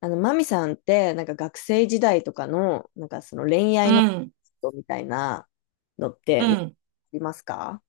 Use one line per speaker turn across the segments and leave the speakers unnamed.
マミさんって、なんか学生時代とかの、なんかその恋
う
愛のこ
ん、
とみたいなのっ
う
て、あ
ん、
りますか？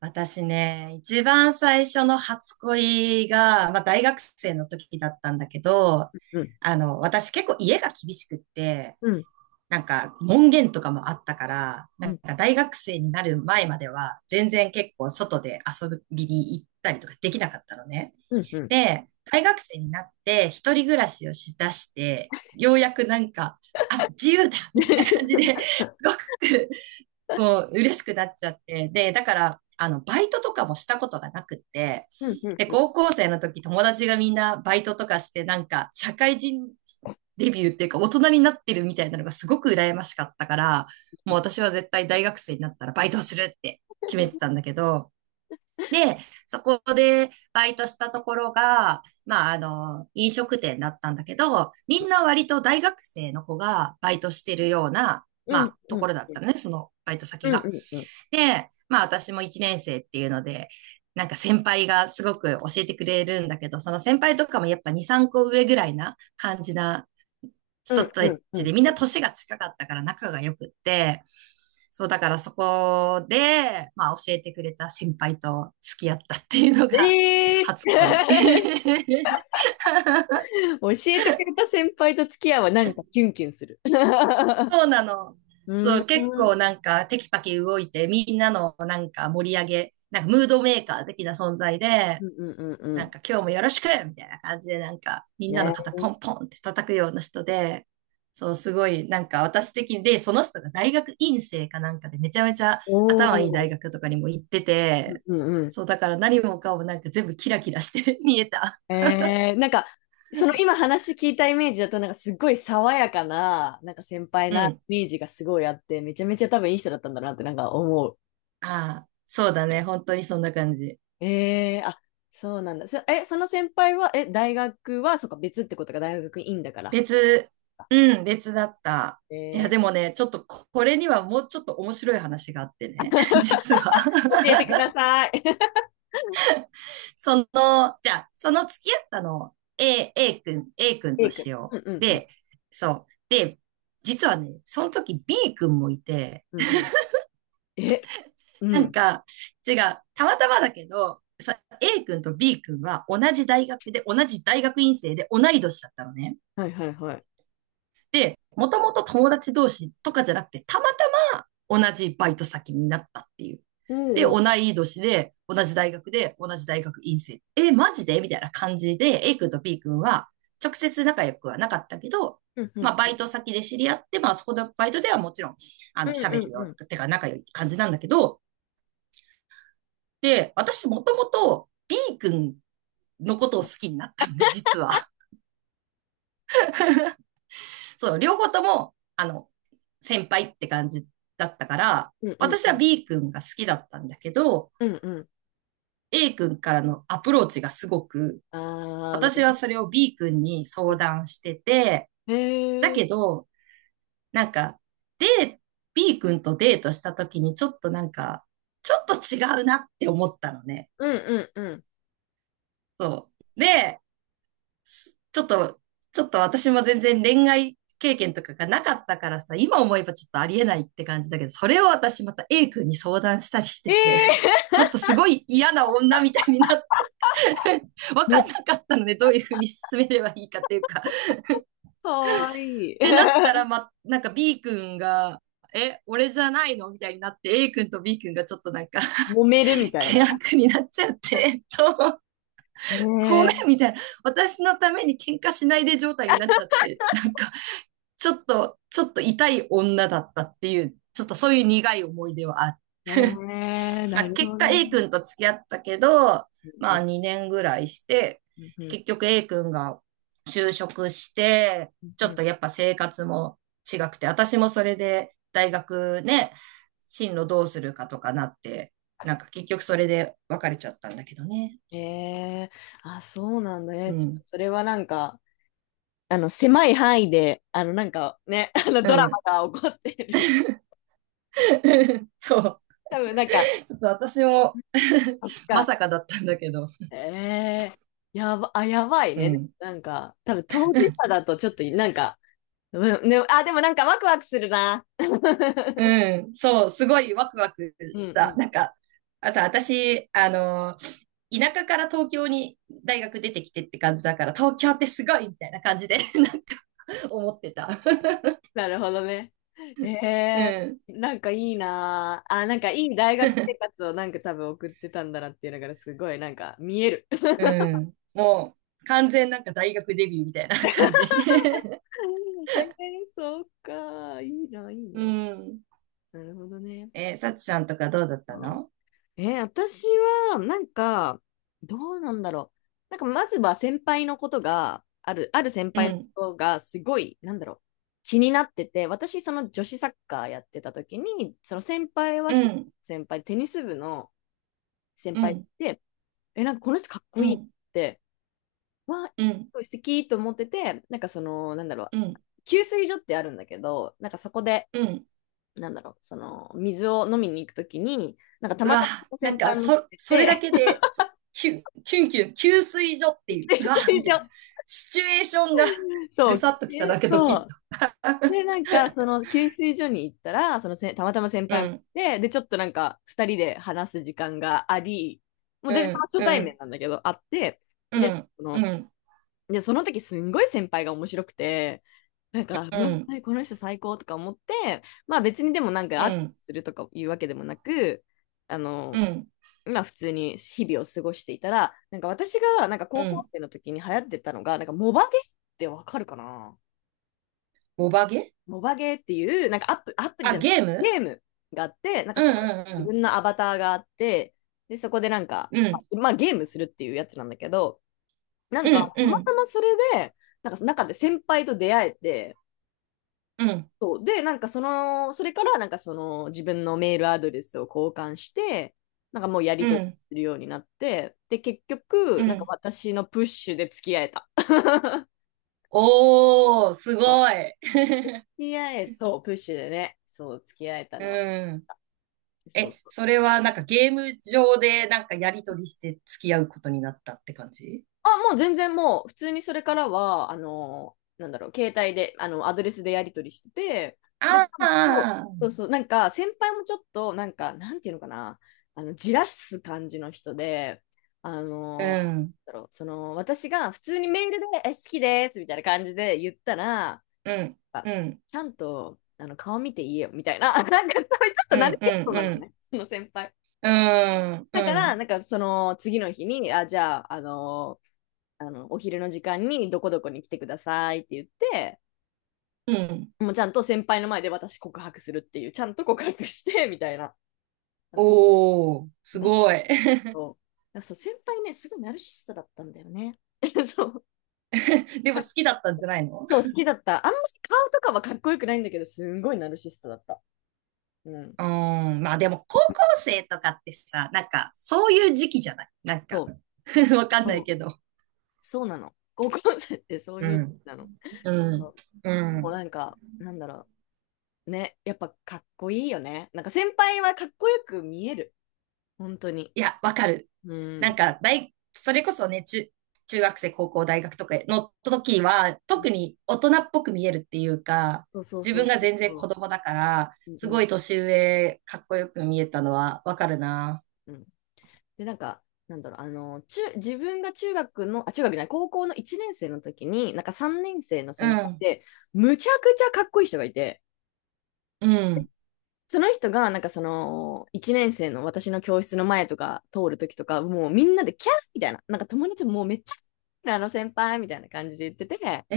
私ね、一番最初の初恋が、まあ大学生の時だったんだけど、
うん。
私結構家が厳しくって、
うん。
なんか門限とかもあったから、
う
なん
ん。
か大学生になる前までは全然結構外で遊びに行ったりとかできなかったのね。
うん。うん。
で、大学生になって一人暮らしをしだして、ようやくなんか、あ、自由だみたいな感じで、すごくこう、嬉しくなっちゃって。で、だから、バイトとかもしたことがなくって、
うん。
で、
うん。
高校生の時友達がみんなバイトとかして、なんか、社会人デビューっていうか、大人になってるみたいなのがすごく羨ましかったから、もう私は絶対大学生になったらバイトするって決めてたんだけど、で、そこでバイトしたところが、まあ、飲食店だったんだけど、みんな割と大学生の子がバイトしてるような、ま
うん。
あ、
う
と
ん。う
ころだっ
ん。
たのね、そのバイト先
う
が。
ん。うん。
で、まあ私も一年生っていうので、なんか先輩がすごく教えてくれるんだけど、その先輩とかもやっぱ2、3個上ぐらいな感じな
う
人
ん。
た
う
ちで、みんな
ん。
年が近かったから仲が良くって、そうだからそこで、まあ教えてくれた先輩と付き合ったっていうのが
ええ
初
ー。
恋。
教えてくれた先輩と付き合うはなんかキュンキュンする。
そうなの。
う
そ
ん。
う、結
うん。
構なんかテキパキ動いて、みんなのなんか盛り上げ、なんかムードメーカー的な存在で、
うん。う
なん
ん。
か今日もよろしくみたいな感じで、なんかみんなの肩
ね。
ポンポンって叩くような人で、そう、すごい、なんか私的に、で、その人が大学院生かなんかでめちゃめちゃ
お
頭いい大
お。
学とかにも行ってて、
うん。うん。
そう、だから何もかもなんか全部キラキラして 見えた。
なんか、その今話聞いたイメージだと、なんかすっごい爽やかな、なんか先輩
う
なイ
ん。
メージがすごいあって、めちゃめちゃ多分いい人だったんだなってなんか思う。
ああ、そうだね。本当にそんな感じ。
あ、そうなんだ。その先輩は、大学は、そっか、別ってことが大学院だから。
別、うん、別だった。いや、
え
で
ー、
もね、ちょっとこれにはもうちょっと面白い話があってね、実は。
教えてください。
その、じゃあ、その付き合ったのを A 君
え
と
イ
し
君。う
よ
んう
う。
んうん。
で、そう。で、実はね、その時 B 君もいて、
うんうん。え、う
なん
ん。
か、違う、たまたまだけど、さ A 君と B 君は同じ大学で、同じ大学院生で同い年だったのね。
はいはいはい。
で、もともと友達同士とかじゃなくて、たまたま同じバイト先になったっていう。
お
で、
うお
同
う。
い年で、同じ大学で、同じ大学院生。え、マジでみたいな感じで、A 君と B 君は、直接仲良くはなかったけど、
うんう
まあ、バ
ん。
イト先で知り合って、まあ、そこのバイトではもちろん、
うん
喋
う
る
んう
よう
ん。
な、てか仲良い感じなんだけど、で、私もともと B 君のことを好きになったんで、実は。そう、両方とも、先輩って感じだったから、
うんうん
私
う
は
ん。
B 君が好きだったんだけど、
うんうん。
A 君からのアプローチがすごく、
あー、なる
私はそれを B 君に
ほ
相
ど。
談してて、
え
だ
ー、
けど、なんか、で、B 君とデートした時にちょっとなんか、ちょっと違うなって思ったのね。
うんうんうん。
そう。で、ちょっと、ちょっと私も全然恋愛経験とかがなかったからさ、今思えばちょっとありえないって感じだけど、それを私また A 君に相談したりし
え
てて、
ー、
ちょっとすごい嫌な女みたいになって、わ
も
かん
っ
なかったので、どういうふうに進めればいいかっていうか。っ
かわいい。
てなったら、ま、なんか B 君が、え、俺じゃないのみたいになって、A 君と B 君がちょっとなんか、
揉める みたい
険
な。
悪になっちゃって、ご
え
めん
え
みたいな、私のために喧嘩しないで状態になっちゃって、なんか、ちょっと痛い女だったっていう、ちょっとそういう苦い思い出はある。
ええ、
まあ、
なる
結
ほ
果
ど
A
ね。
君と付き合ったけど、
う
まあ
ん
2年ぐらいして、
うん
結局 A 君が就職して、
うん
ちょ
う
っ
ん。
とやっぱ生活も違くて、私もそれで大学ね、進路どうするかとかなって、なんか結局それで別れちゃったんだけどね。
ええ。あ、そうなんだ
う
ね。ちょっと
ん。
それはなんか、狭い範囲で、なんかね、
う
ドラ
ん。
マが起こってる。
そう。
多分なんか、
ちょっと私も
そっ
ま
か。
さかだったんだけど。
ええ。やば、あ、やばい
う
ね。
ん。
なんか、多分当事者だとちょっと、なんか、うん、ね、あ、でもなんかワクワクするな。
うん、そう、すごいワクワク
うん
し
う
た。
ん。
なんか、あと私、田舎から東京に大学出てきてって感じだから、東京ってすごいみたいな感じで なんか 思ってた。
なるほどね。え
う
え、
ん。
なんかいいなあ。あ、なんかいい大学生活をなんか多分送ってたんだなっていうのがすごいなんか見える。
うん。もう、完全なんか大学デビューみたいな感じ。
ええ、そうか。いいな、いい な。
うん。
なるほどね。
サチさんとかどうだった
うん。
の？
私はなんか、どうなんだろう。なんかまずは先輩のことが、ある先
う
輩のこ
ん。
とがすごい、なんだろう。気になってて、私その女子サッカーやってた時に、その先輩は
う
一つ
ん。
先輩、テニス部の先
う
輩
ん。
でなんかこの人かっ
う
こいいっ
ん。
て、わ
うん。
あ、素敵と思ってて、なんかその、なんだろう、
うん。
給水所ってあるんだけど、なんかそこで、
うん。
なんだろう、その、水を飲みに行くときに、なんかた
う
ま
わ、
たま
なん
先
か、
輩も来て
それだ
て、
けで、キュン、キュンキュン、給水所って いう、
給
う
水
わ、みたいな。
所、
シチュエーションが
そ
ぐ
う、
さ
来
っときた
て
だけドキ
そ
ッと。
う。で、なんか、その、給水所に行ったら、そのせ、たまたま先
う
輩も来
ん、
て、で、ちょっとなんか、二人で話す時間があり、もう
う
全然その
ん、
初対
う
面
ん、
なんだけど、あって、
う
で、
ん、
そ
う
の、
ん、
で、その時すんごい先輩が面白くて、なんか、
う
うわ、
ん、
この人最高とか思って、まあ別にでもなんか
う
握手
ん、
するとかいうわけでもなく、あ
う
の、
ん、
まあ普通に日々を過ごしていたら、なんか私がなんか
う
高校
ん。
生の時に流行ってたのが、なんかモバゲーってわかるかな？
ボバゲ
モバゲーっていう、なんかアプリじ
あ、
ゃない、
ゲーム
ゲームがあって、なんか
う
そこ
ん、
に自
うん、
分のアバターがあって、で、そこでなんか、
うん、うん、
まあゲームするっていうやつなんだけど、な
う
んか、
ん、う
たま
ん、
たまそれで、なんか中で先輩と出会えて、
うん、
そう。で、なんかその、それからなんかその自分のメールアドレスを交換して、なんかもうやり
う
取り
ん。
するようになって、で、結局、なんか私のプッシュで付き合えた。
おー、す
そう。
ごい。
付 き合え、そう、プッシュでね、そう、付き合えた
う
のは。
ん。
そう。
え、それはなんかゲーム上でなんかやりとりして付き合うことになったって感じ？
あ、もう全然もう、普通にそれからは、なんだろう、携帯で、アドレスでやり取りしてて、で、ち
あ
ゃんと、
あ、
そうそう、なんか、先輩もちょっと、なんか、なんていうのかな、じらす感じの人で、あ
う
の、
ん、
なんだろう、その、私が普通にメールで、え、好きです、みたいな感じで言ったら、
うん、
あ
うん、
ちゃんと、顔見て言えよ、みたいな、なんか、そういうちょっ
う
とナル
ん、
シ
う
スト
ん、
な
う
の
ん、
ね、その先輩。
うん、
だか
う
ら、
ん、
なんかその次の日に、あ、じゃあ、お昼の時間にどこどこに来てくださいって言って、
うん。
もうちゃんと先輩の前で私告白するっていう、ちゃんと告白して みたいな。だ、そ
おー、
う
す
だ。
ごい。
そう、先輩ねすごいナルシストだったんだよね。 そう、
でも好きだったんじゃないの？
そう好きだった。あんまし顔とかはかっこよくないんだけどすんごいナルシストだった。うん。
うーん、まあでも高校生とかってさ、なんかそういう時期じゃないなん
そ
か、
う
わかんな
そ
い
う、
けど。
そうなの、高校生ってそう
う
いう
ん、
なの。
う
そ
ん、
う。で
う
も
ん。
なんかなんだろうね、やっぱかっこいいよね。なんか先輩はかっこよく見える、本当に。
いや、わかる。
う
なん
ん
かそれこそね、中学生、高校、大学とかの時は、特に大人っぽく見えるっていうか、
そうそう
自
そ
分
う
が
そう
全然子
そ
供だから、
う。う
す
んう
ご
ん
い年上、かっこよく見えたのはわかるな。
うん。で、なんか、なんだろう、自分が中学の、あ、中学じゃない、高校の1年生の時に、なんか3年生の
う
先輩
ん、
で、むちゃくちゃかっこいい人がいて、
うん。
その人が、なんかその、1年生の私の教室の前とか通る時とか、もうみんなでキャーみたいな、なんか友達ももうめっちゃ、あの先輩みたいな感じで言ってて、
え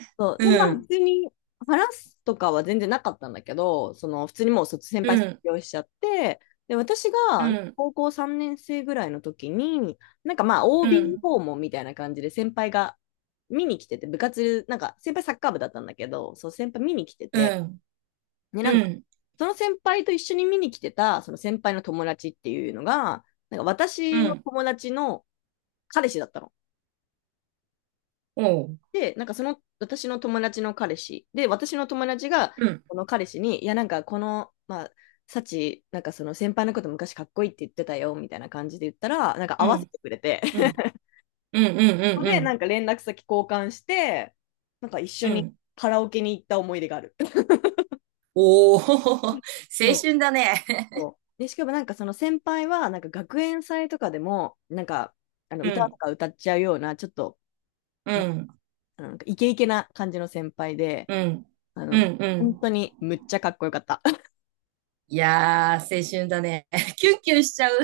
え
そう。で、まあ、
うん、
普通に話すとかは全然なかったんだけど、その、普通にもう先輩
う
卒
ん、
業しちゃって、で、私
う
が
ん、
高校3年生ぐらいの時に、なんかまあ、
う
OB
ん、
訪問みたいな感じで先輩が見に来てて、部活、なんか先輩サッカー部だったんだけど、そう、先輩見に来て
う
て、
ん、
で、な
う
んか、
ん、
その先輩と一緒に見に来てた、その先輩の友達っていうのが、なんか
う
私の
ん、
友達の彼氏だったの。
おう、
で、なんかその私の友達の彼氏で、私の友達が
うん、
この彼氏に、いや、なんかこの、まあ、サチ、なんかその先輩のこと昔かっこいいって言ってたよみたいな感じで言ったら、なんか合
う
わせ
ん、
てくれて、
う
そ
ん、うん、う
こ
ん、う
で
ん、
なんか連絡先交換して、なんか一緒
うん、う
に
ん。
カラオケに行った思い出がある。
おお、青
そう
春だね。
そう。で、しかもなんかその先輩は、なんか学園祭とかでも、なんかあの
う
歌と
ん、
か歌っちゃうような、ちょっと、
う
な
ん、
なんかイケイケな感じの先輩で、
うん、
あ
う
の、
ん、う
本当
ん。
にむっちゃかっこよかった。
いやー、青春だね。キュンキュンしちゃう